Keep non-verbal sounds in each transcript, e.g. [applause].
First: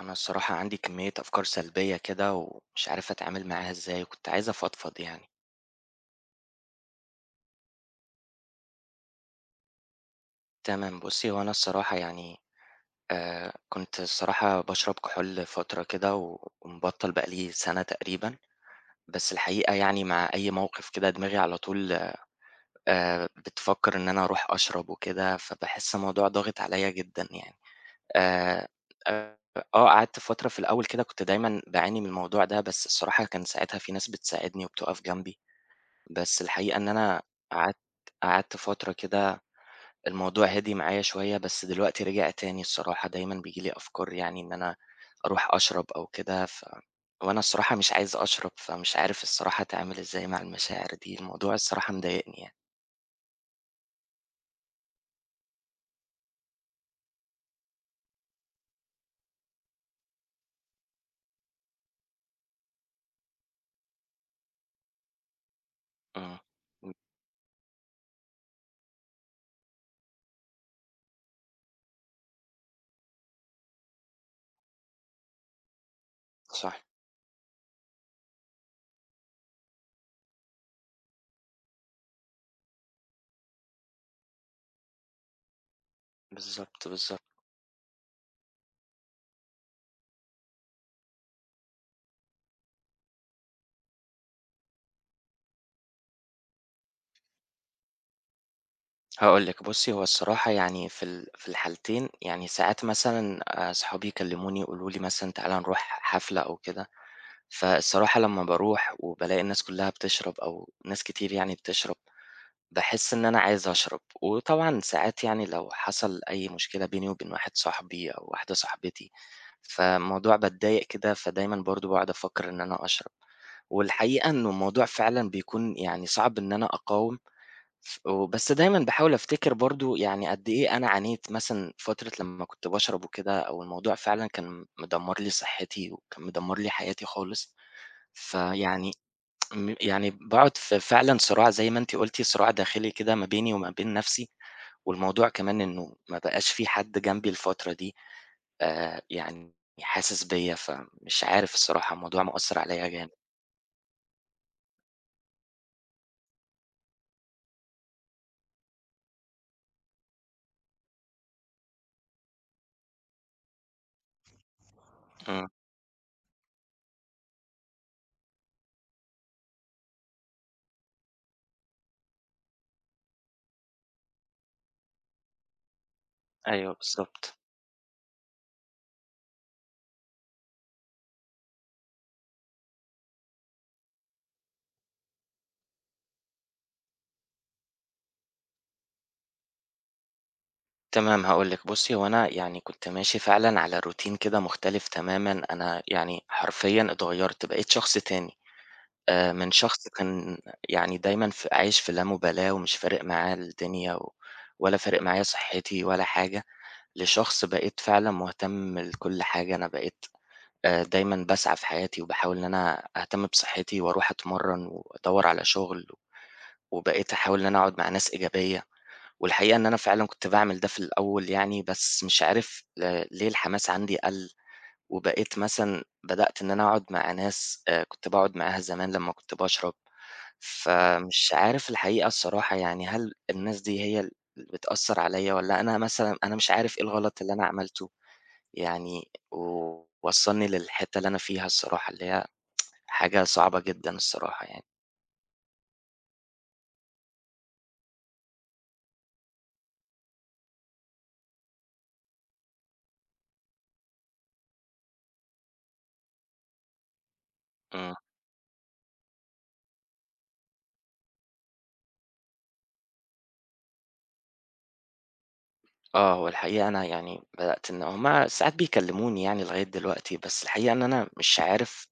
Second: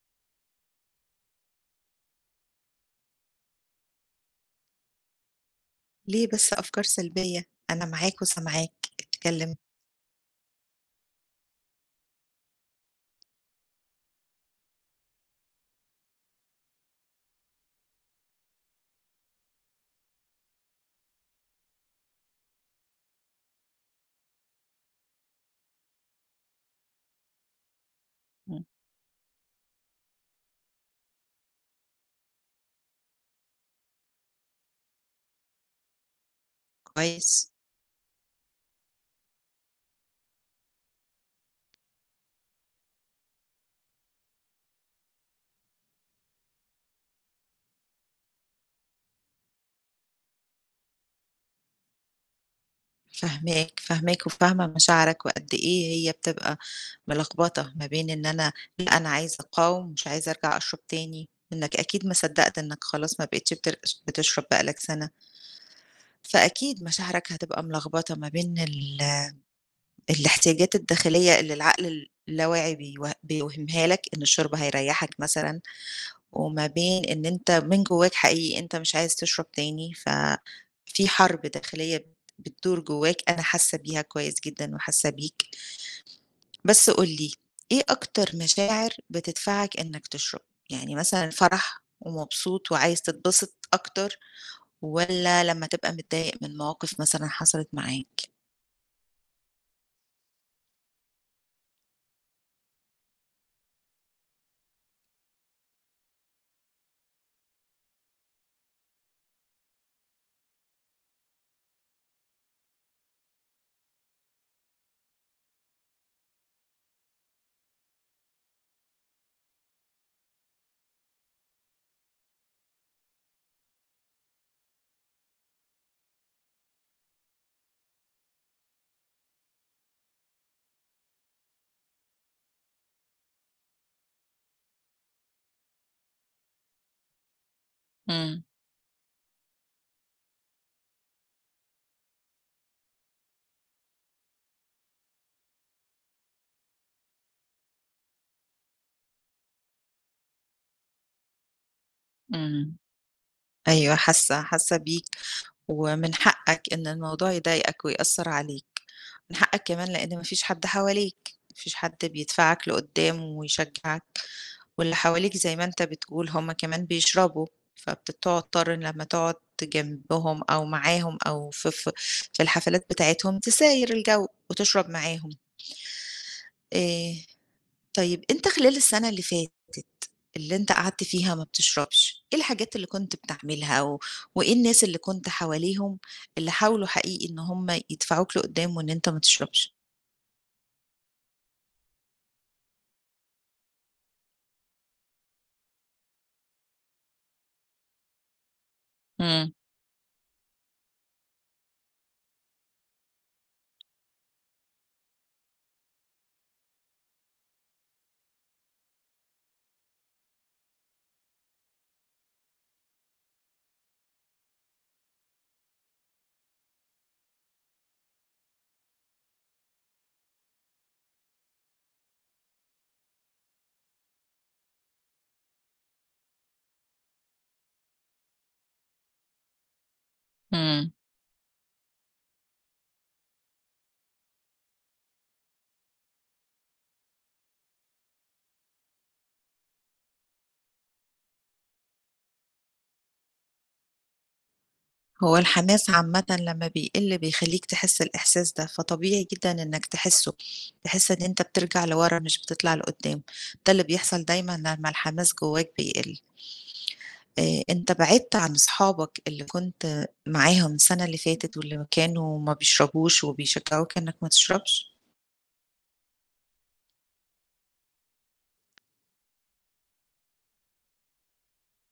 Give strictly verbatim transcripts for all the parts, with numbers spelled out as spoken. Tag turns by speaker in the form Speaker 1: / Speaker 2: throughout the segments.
Speaker 1: أنا الصراحة عندي كمية أفكار سلبية كده ومش عارف أتعامل معاها إزاي، كنت عايز أفضفض يعني.
Speaker 2: ليه بس أفكار سلبية؟ أنا معاك وسامعاك، اتكلم.
Speaker 1: تمام، بُصّي، هو أنا الصراحة يعني آآ كنت الصراحة باشرب كحول فترة كده و ومبطّل بقى لي سَنة تقريبًا، بس الحقيقة يعني مع أي موقف كده دماغي على طول آآ بتفكّر إن أنا أروح أشرب وكده، فباحس الموضوع ضاغط عليّا جدًا يعني.
Speaker 2: إمم.
Speaker 1: آآ آآ آه، قعدت فترة في الأول كده كنت دايمًا باعاني من الموضوع ده، بس الصراحة كان ساعتها في ناس بتساعدني وبتُقف جنبي. بس الحقيقة إن أنا
Speaker 2: كويس،
Speaker 1: قعدت قعدت فترة كده الموضوع هدي معايا شوية، بس دلوقتي رجع تاني الصراحة، دايمًا بييجي لي أفكار يعني إن أنا أروح أشرب أو كده ف وأنا الصراحة مش عايز أشرب، فمش عارف الصراحة أتعامل إزاي مع المشاعر دي، الموضوع الصراحة مضايقني يعني.
Speaker 2: فاهماك، فاهماك وفاهمة مشاعرك وقد إيه هي بتبقى ملخبطة ما بين إن أنا لأ، أنا عايزة أقاوم ومش عايزة أرجع أشرب تاني، إنك أكيد ما صدّقت إنك خلاص ما بقيتش بتر بتشرب بقى لك سَنة،
Speaker 1: إمم،
Speaker 2: فأكيد
Speaker 1: إمم،
Speaker 2: مشاعرك هتبقى ملخبطة ما بين ال الاحتياجات الداخلية اللي العقل اللاواعي بيوه بيوهمها لك إن الشرب هيريحك مثلًا وما
Speaker 1: صح،
Speaker 2: بين إن أنت من جواك حقيقي أنت مش عايز تشرب تاني، ففي حرب داخلية بتدور جواك أنا حاسة بيها كويس جدًا وحاسة بيك.
Speaker 1: بالضبط،
Speaker 2: بس قُل
Speaker 1: بالضبط.
Speaker 2: لي، إيه أكتر مشاعر بتدفعك إنك تشرب؟ يعني مثلًا فرح ومبسوط وعايز تتبسط أكتر والّا لمّا تبقى متضايق من مواقف مثلًا حصلت معاك؟
Speaker 1: هاقول لِك بُصّي، هو الصراحة يعني في ال في الحالتين يعني ساعات مثلًا أصحابي يكلموني يقولوا لي مثلًا تعالَ نروح حفلة أو كده، فالصراحة لمّا باروح وبالاقي الناس كلّها بتشرب أو ناس كتير يعني بتشرب، باحس إن أنا عايز أشرب، وطبعًا ساعات يعني لو حصل أي مشكلة بيني وبين واحد صاحبي أو واحدة صاحبتي، فالموضوع باتضايق كده، فدايمًا برضه باقعد أفكّر إن أنا أشرب، والحقيقة إنه الموضوع فعلًا بيكون يعني صعب إن أنا أقاوم، ف وبس دايمًا باحاول أفتكر برضه يعني قد إيه أنا عانيت مثلًا فترة لمّا كنت باشرب وكده، أو الموضوع فعلًا كان مدمّر لي صحتي وكان مدمّر لي حياتي خالص.
Speaker 2: إمم،
Speaker 1: فيعني م يعني باقعد في فعلًا صراع زي ما أنتِ قُلتِ، صراع داخلي كده ما بيني وما بين نَفْسي، والموضوع كمان إنه ما بقاش في حد جنبي الفترة دي آآ يعني حاسس بيّا، فمش عارف الصراحة الموضوع مأثّر
Speaker 2: إمم.
Speaker 1: عليّا جامد.
Speaker 2: أيوه حاسة، حاسة بيك ومن حقك إن الموضوع يضايقك ويأثّر عليك. من حقك كمان لإن ما فيش حد حواليك، ما فيش حد بيدفعك لقدّام ويشجعك، واللي حواليك
Speaker 1: إمم،
Speaker 2: زي ما أنت بتقول هم كمان بيشربوا، فبتضطر لمّا تقعد جنبهم أو معاهم أو في في في الحفلات بتاعتهم تساير الجو وتشرب معاهم.
Speaker 1: أيوه
Speaker 2: آآ
Speaker 1: بالضبط.
Speaker 2: طيب أنت خلال السنة اللي فاتت اللي أنت قعدت فيها ما بتشربش، إيه الحاجات اللي كنت بتعملها و وإيه الناس اللي كنت حواليهم اللي حاولوا حقيقي إن هم يدفعوك لقدّام وإن أنت ما تشربش؟
Speaker 1: تمام، هاقول لِك، بُصّي هو أنا يعني كنت ماشي فعلًا على routine كده مختلف تمامًا، أنا يعني حرفيًا اتغيّرت، بقيت شخص تاني. آآ من
Speaker 2: إمم،
Speaker 1: شخص كان يعني دايمًا ف عايش في اللامبالاة ومش فارق معاه الدنيا و ولا فارق معايا صحّتي ولا حاجة، لشخص بقيت فعلًا مهتم لكل حاجة، أنا بقيت آآ دايمًا باسعى في حياتي وباحاول إن أنا أهتم بصحّتي وأروح أتمرّن وأدوّر على شُغل، وبقيت أحاول إن أنا أقعد مع ناس إيجابية، والحقيقة إن أنا فعلًا كنت باعمل ده في الأول يعني، بس مش عارف ل ليه الحماس عندي قَل، وبقيت مثلًا بدأت إن أنا أقعد مع ناس آآ كنت باقعد معاها زمان لمّا كنت باشرب.
Speaker 2: إمم.
Speaker 1: فمش عارف الحقيقة الصراحة يعني هل الناس دي هي ال اللي بتأثّر عليّا والّا أنا مثلًا أنا مش عارف إيه الغلط اللي أنا عملته يعني ووصّلني للحتّة اللي أنا فيها الصراحة، اللي هي حاجة صعبة جدًا الصراحة يعني.
Speaker 2: هو الحماس عامةً لمّا بيقِل بيخلّيك تحس الإحساس ده، فطبيعي جدًا إنّك تحسّه، تحس إن أنت بترجع لورا مش بتطلع لقدّام، ده اللي بيحصل دايمًا لمّا الحماس جوّاك بيقِل. آآ أنت
Speaker 1: إمم.
Speaker 2: بعدت عن أصحابك اللي كنت معاهم السنة اللي فاتت واللي كانوا ما بيشربوش وبيشجّعوك إنّك ما تشربش؟
Speaker 1: آه، والحقيقة أنا يعني بدأت إن هُم ساعات بيكلّموني يعني لغاية دلوقتي، بس الحقيقة إن أنا مش عارف،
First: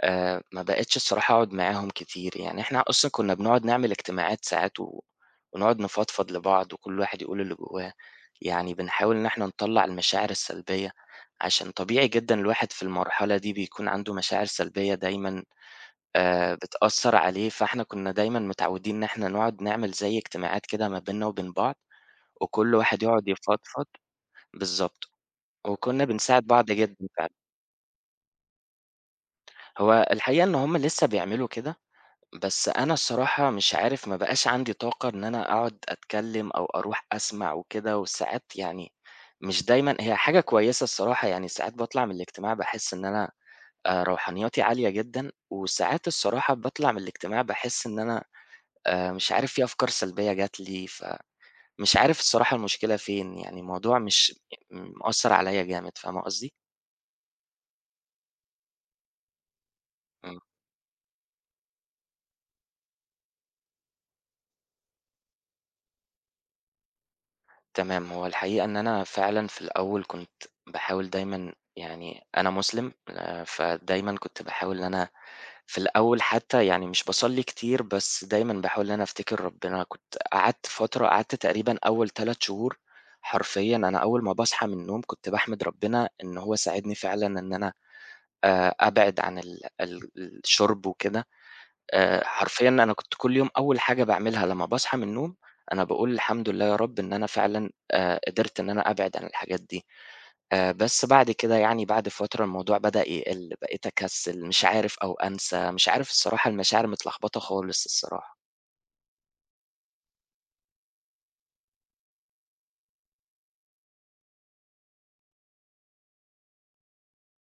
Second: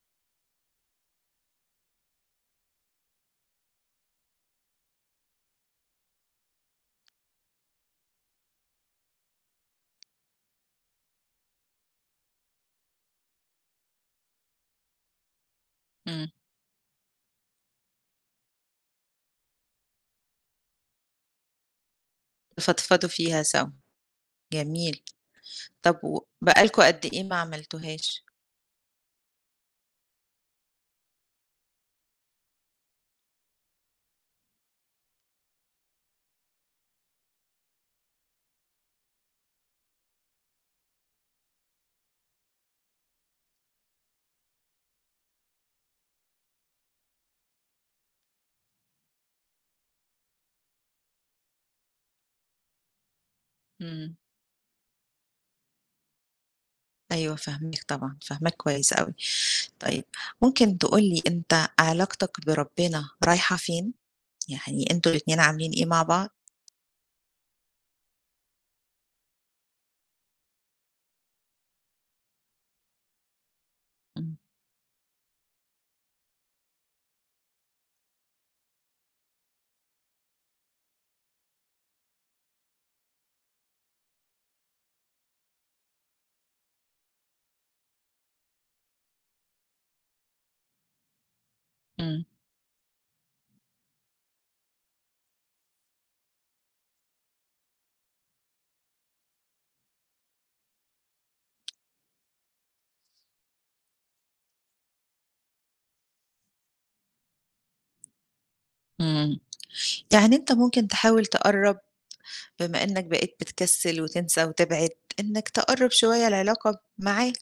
Speaker 1: آآ ما بقيتش الصراحة أقعد معاهم كتير، يعني إحنا أصلًا كُنّا بنقعد نعمل اجتماعات ساعات و ونقعد نفضفض لبعض وكل واحد يقول اللي جواه، يعني بنحاول إن إحنا نطلّع المشاعر السلبية، عشان طبيعي جدًا الواحد في المرحلة دي بيكون عنده مشاعر سلبية دايمًا
Speaker 2: إمم.
Speaker 1: آآ بتأثّر عليه، فإحنا كُنّا دايمًا متعودين إن إحنا نقعد نعمل زي اجتماعات كده ما بيننا وبين بعض، وكل واحد
Speaker 2: تفضفضوا
Speaker 1: يقعد
Speaker 2: فيها سوا،
Speaker 1: يفضفض.
Speaker 2: جميل.
Speaker 1: بالضبط،
Speaker 2: طب
Speaker 1: وكُنّا
Speaker 2: و
Speaker 1: بنساعد
Speaker 2: بقى
Speaker 1: بعض
Speaker 2: لكم
Speaker 1: جدًا
Speaker 2: قد إيه
Speaker 1: فعلًا.
Speaker 2: ما عملتوهاش؟
Speaker 1: هو الحقيقة إن هُم لسه بيعملوا كده، بس أنا الصراحة مش عارف، ما بقاش عندي طاقة إن أنا أقعد أتكلّم أو أروح أسمع وكده، وساعات يعني مش دايمًا هي حاجة كويسة الصراحة، يعني ساعات باطلع من الاجتماع باحس إن أنا آآ روحانيّاتي عالية جدًا، وساعات الصراحة باطلع من الاجتماع باحس إن أنا آآ مش عارف في أفكار سلبية جات لي، فمش عارف الصراحة المشكلة فين، يعني الموضوع
Speaker 2: إمم.
Speaker 1: مش مأثّر عليّا جامد، فاهمة قصدي؟
Speaker 2: أيوه فاهماك طبعًا، فاهماك كويس أوي. طيب، ممكن تقول لي أنت علاقتك بربنا رايحة فين؟ يعني أنتم الاتنين عاملين إيه مع بعض؟
Speaker 1: تمام، هو الحقيقة إن أنا فعلًا في الأول كنت باحاول دايمًا يعني أنا مسلم آآ، فدايمًا
Speaker 2: إمم،
Speaker 1: كنت باحاول إن أنا في الأول حتى يعني مش باصلّي كتير، بس دايمًا باحاول إن أنا أفتكر ربنا، كنت قعدت فترة قعدت تقريبًا أول ثلاث شهور، حرفيًا أنا أول ما باصحى من النوم كنت باحمد ربنا إن هو ساعدني فعلًا إن أنا آآ، أبعد عن ال ال الشُرب وكده. آآ
Speaker 2: إمم،
Speaker 1: حرفيًا أنا كنت كل يوم أول حاجة باعملها لمّا باصحى من النوم، أنا باقول الحمد لله يا رب إن أنا فعلًا آآ قدرت إن أنا أبعد عن الحاجات دي، آآ بس بعد كده يعني بعد فترة الموضوع بدأ يقل، بقيت أكسل، مش عارف أو أنسى، مش عارف الصراحة المشاعر متلخبطة خالص الصراحة.
Speaker 2: إمم، يعني أنت ممكن تحاول تقرّب بما إنك بقيت بتكسّل وتنسى وتبعد، إنك تقرّب شوية العلاقة معاه،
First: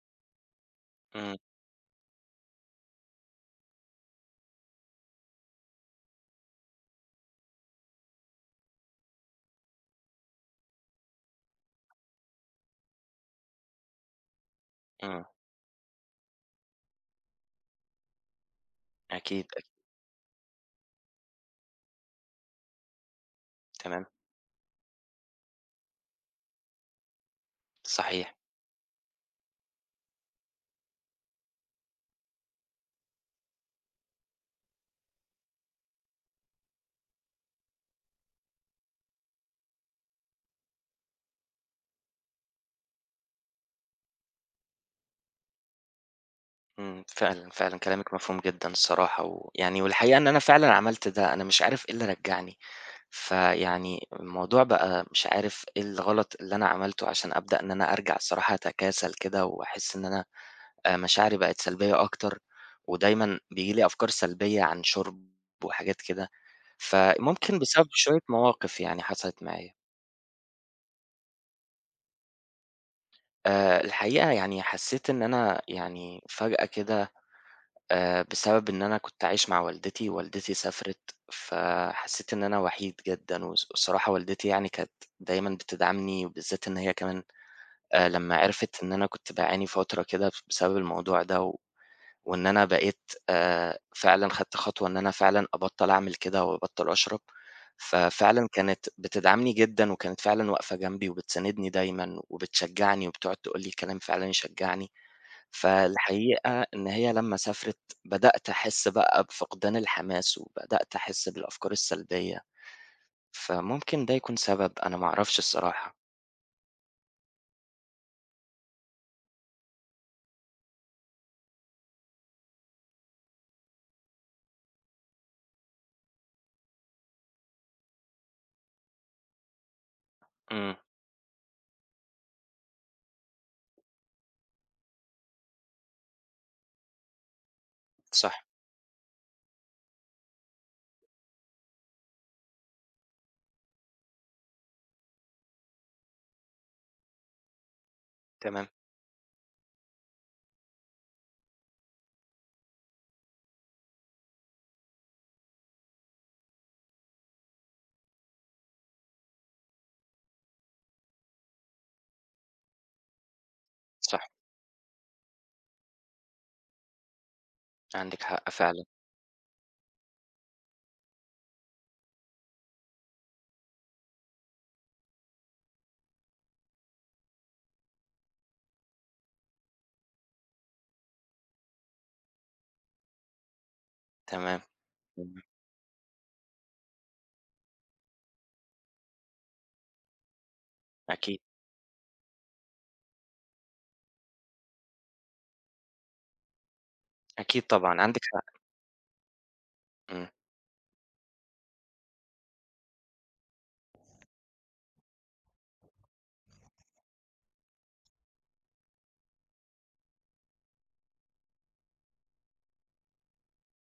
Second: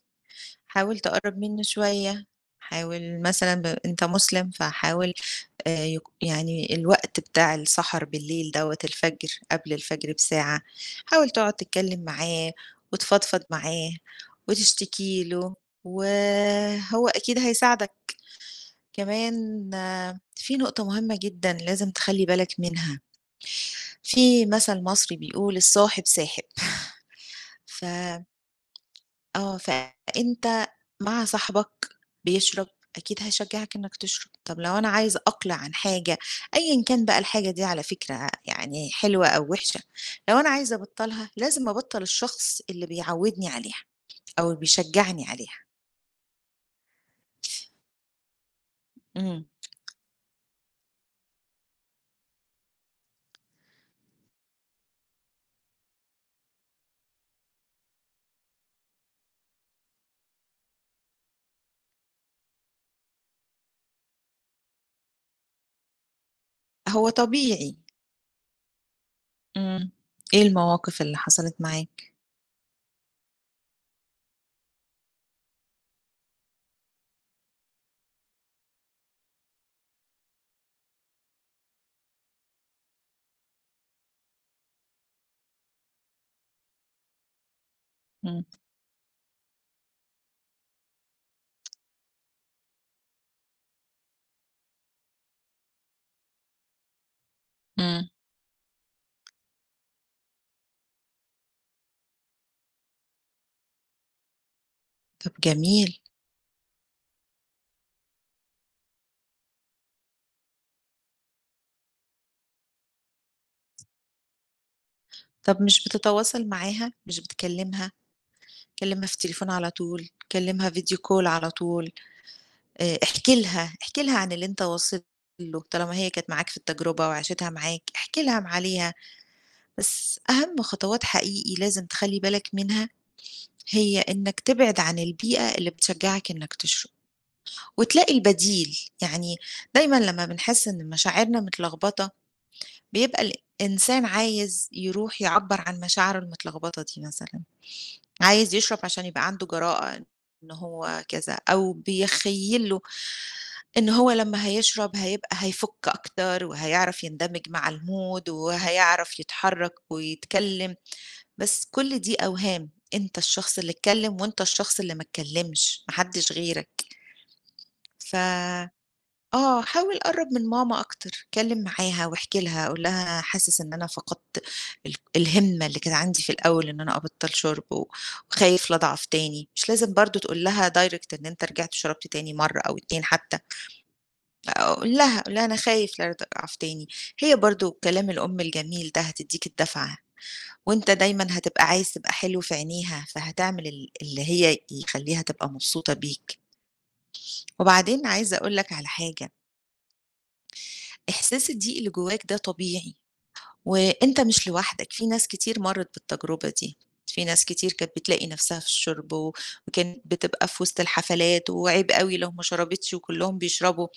Speaker 2: حاول
Speaker 1: إمم،
Speaker 2: تقرّب منه شوية، حاول مثلًا ب أنت مسلم فحاول آآ يك يعني الوقت بتاع السَهَر بالليل دوّة الفجر، قبل الفجر بساعة، حاول تقعد تتكلّم معاه وتفضفض معاه
Speaker 1: إمم،
Speaker 2: وتشتكي له، وهو أكيد هيساعدك.
Speaker 1: أكيد، أكيد،
Speaker 2: كمان آه، في نقطة مهمة جدًا لازم تخلّي بالك منها،
Speaker 1: تمام،
Speaker 2: في مثل مصري بيقول: "الصاحب ساحب." [laughs] ف
Speaker 1: صحيح.
Speaker 2: آه، فأنت مع صاحبك بيشرب، أكيد هيشجّعك إنّك تشرب، طَب لو أنا عايزة أقلع عن حاجة أيًا كان بقى الحاجة دي على فكرة يعني حلوة أو وِحشة، لو أنا عايزة أبطّلها لازم أبطّل الشخص اللي بيعوّدني عليها أو بيشجّعني عليها.
Speaker 1: إمم، فعلًا، فعلًا كلامِك مفهوم جدًا الصراحة،
Speaker 2: إمم،
Speaker 1: ويعني والحقيقة إن أنا فعلًا عملت ده، أنا مش عارف إيه اللي رجّعني، فيعني الموضوع بقى مش عارف إيه الغلط اللي أنا عملته عشان أبدأ إن أنا أرجع الصراحة أتكاسل كده، وأحس إن أنا آآ، مشاعري بقت سلبية أكتر، ودايمًا بييجي لي أفكار سلبية عن شُرب وحاجات كده،
Speaker 2: هو
Speaker 1: فممكن
Speaker 2: طبيعي.
Speaker 1: بسبب شوية مواقف يعني حصلت معايا.
Speaker 2: إمم، إيه المواقف اللي حصلت معاك؟
Speaker 1: آآ، الحقيقة يعني حسيت إن أنا يعني فجأة كده آآ بسبب إن أنا كنت عايش مع والدتي، والدتي سافرت، فحسّيت إن أنا وحيد جدًا، والص والصراحة والدتي يعني كانت دايمًا بتدعمني، وبالذات إن هي كمان آآ لمّا
Speaker 2: إمم،
Speaker 1: عرفت إن أنا كنت باعاني فترة كده بسبب الموضوع ده، و وإن أنا بقيت آآ فعلًا خدت خطوة إن أنا فعلًا أبطّل أعمل كده وأبطّل أشرب،
Speaker 2: إمم،
Speaker 1: ففعلًا كانت بتدعمني جدًا، وكانت فعلًا واقفة جنبي وبتساندني دايمًا، وبتشجعني وبتقعد تقول لي كلام فعلًا يشجعني.
Speaker 2: طَب جميل،
Speaker 1: فالحقيقة إن هي لمّا سافرت بدأت أحس بقى بفقدان الحماس، وبدأت أحس بالأفكار السلبية، فممكن ده يكون سبب أنا ما أعرفش
Speaker 2: طَب مش
Speaker 1: الصراحة.
Speaker 2: بتتواصل معاها، مش بتكلّمها، كلّمها في التليفون على طول، كلّمها video call على طول. آآ احكِ لها، احكِ لها عن اللي أنت واصل له، طالما هي كانت معاك في التجربة وعاشتها معاك، احكِ لها م عليها، بس أهم
Speaker 1: إمم،
Speaker 2: خطوات حقيقي لازم تخلّي بالك منها، هي إنك تبعد عن البيئة اللي بتشجّعك إنك تشرب، وتلاقي
Speaker 1: صح،
Speaker 2: البديل، يعني دايمًا لمّا بنحس إن مشاعرنا متلخبطة، بيبقى الإنسان عايز يروح يعبّر عن مشاعره المتلخبطة دي مثلًا، عايز
Speaker 1: تمام،
Speaker 2: يشرب عشان يبقى عنده جراءة إن هو كذا، أو بيخيّل له إن هو لمّا هيشرب هيبقى هيفُك أكتر وهيعرف يندمج مع الmood وهيعرف يتحرّك ويتكلّم، بس كل دي أوهام، أنت الشخص اللي
Speaker 1: صح،
Speaker 2: اتكلّم وأنت الشخص اللي ما اتكلّمش، ما حدّش غيرك. ف
Speaker 1: عندِك حق فعلًا،
Speaker 2: آه، حاول قرّب من ماما أكتر، اتكلّم معاها واحكِ لها، قُل لها حاسس إن أنا فقدت ال الهمة اللي كانت عندي في الأول إن أنا أبطّل شُرب و وخايف لا أضعف تاني، مش لازم برضه تقول لها direct إن أنت رجعت شربت تاني مرّة أو اتنين حتى.
Speaker 1: تمام،
Speaker 2: أقول لها، أقول
Speaker 1: إمم،
Speaker 2: لها أنا خايف لا تقع في تاني، هي برضه كلام الأم الجميل ده هتدّيك الدفعة، وأنت دايمًا
Speaker 1: أكيد،
Speaker 2: هتبقى عايز تبقى حلو في عينيها، فهتعمل ال اللي هي يخلّيها تبقى مبسوطة بيك.
Speaker 1: أكيد طبعًا
Speaker 2: وبعدين
Speaker 1: عندِك
Speaker 2: عايزة أقول
Speaker 1: حق،
Speaker 2: لك على حاجة،
Speaker 1: إمم،
Speaker 2: إحساس الضيق اللي جواك ده طبيعي. وأنت مش لوحدك، في ناس كتير مرّت بالتجربة دي، في ناس كتير كانت بتلاقي نفسها في الشُرب و وكانت بتبقى في وسط الحفلات وعيب أوي لو ما شربتش وكلّهم بيشربوا،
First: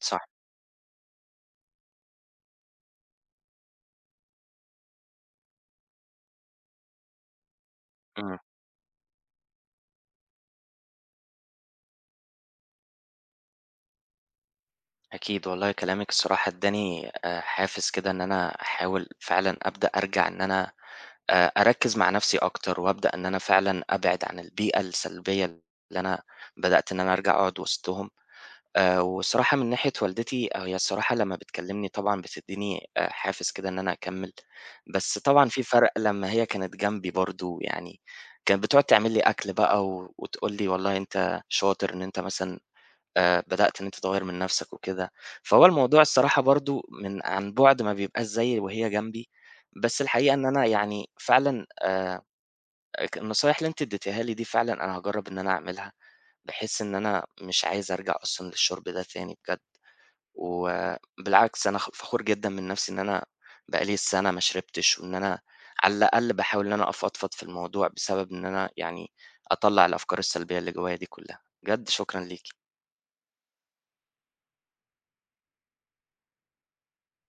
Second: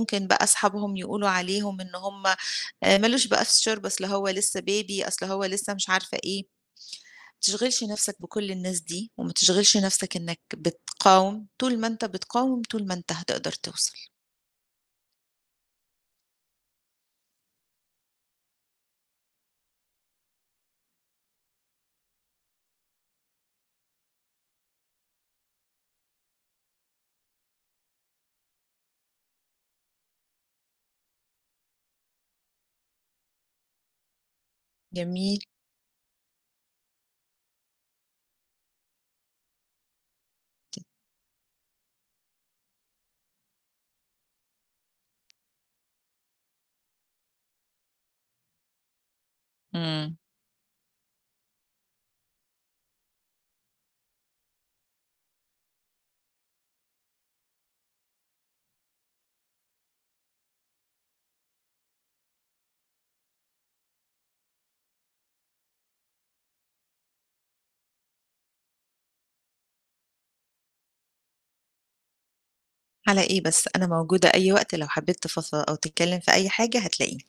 Speaker 1: صح،
Speaker 2: بقى أصحابهم يقولوا عليهم إن هم آآ، ما لوش بقى في الشُرب، أصل هو لسه baby أصل هو لسه مش عارفة إيه، ما تشغلش نفسك
Speaker 1: إمم،
Speaker 2: بكل الناس دي، وما تشغلش نفسك إنك بتقاوم، طول ما أنت بتقاوم، طول ما أنت هتقدر توصل.
Speaker 1: أكيد والله كلامِك الصراحة ادّاني آآ، حافز كده إن أنا أحاول فعلًا أبدأ أرجع إن أنا آآ أركّز مع نَفْسي أكتر، وأبدأ إن أنا فعلًا أبعد عن البيئة السلبية اللي أنا بدأت إن أنا أرجع أقعد وسطهم، آآ والصراحة من ناحية والدتي آه، هي الصراحة لمّا بتكلّمني طبعًا بتدّيني آآ حافز كده إن أنا أكمّل، بس
Speaker 2: جميل،
Speaker 1: طبعًا في فرق لمّا هي كانت جنبي برضه يعني، كانت بتقعد تعمل لي أكل بقى و وتقول لي والله أنت شاطر إن أنت مثلًا آآ بدأت إن أنت تغيّر من نَفْسك وكده، فهو الموضوع الصراحة برضه من عن بُعد ما بيبقاش زي وهي جنبي، بس
Speaker 2: إمم.
Speaker 1: الحقيقة إن أنا يعني فعلًا آآ ك النصايح اللي أنتِ ادّيتيها لي دي فعلًا أنا هاجرّب إن أنا أعملها، بحيث إن أنا مش عايز أرجع أصلًا للشُرب ده تاني بجد، وبالعكس أنا خ فخور جدًا من نَفْسي إن أنا بقى لي سَنة ما شربتش، وإن أنا على الأقل باحاول إن أنا أفضفض في الموضوع بسبب إن أنا يعني أطلّع الأفكار السلبية اللي جوايا دي كُلّها، بجد شكرًا ليكِ.
Speaker 2: على إيه بس، أنا موجودة أي وقت لو حبيت تفضفض أو تتكلم في أي حاجة هتلاقيني.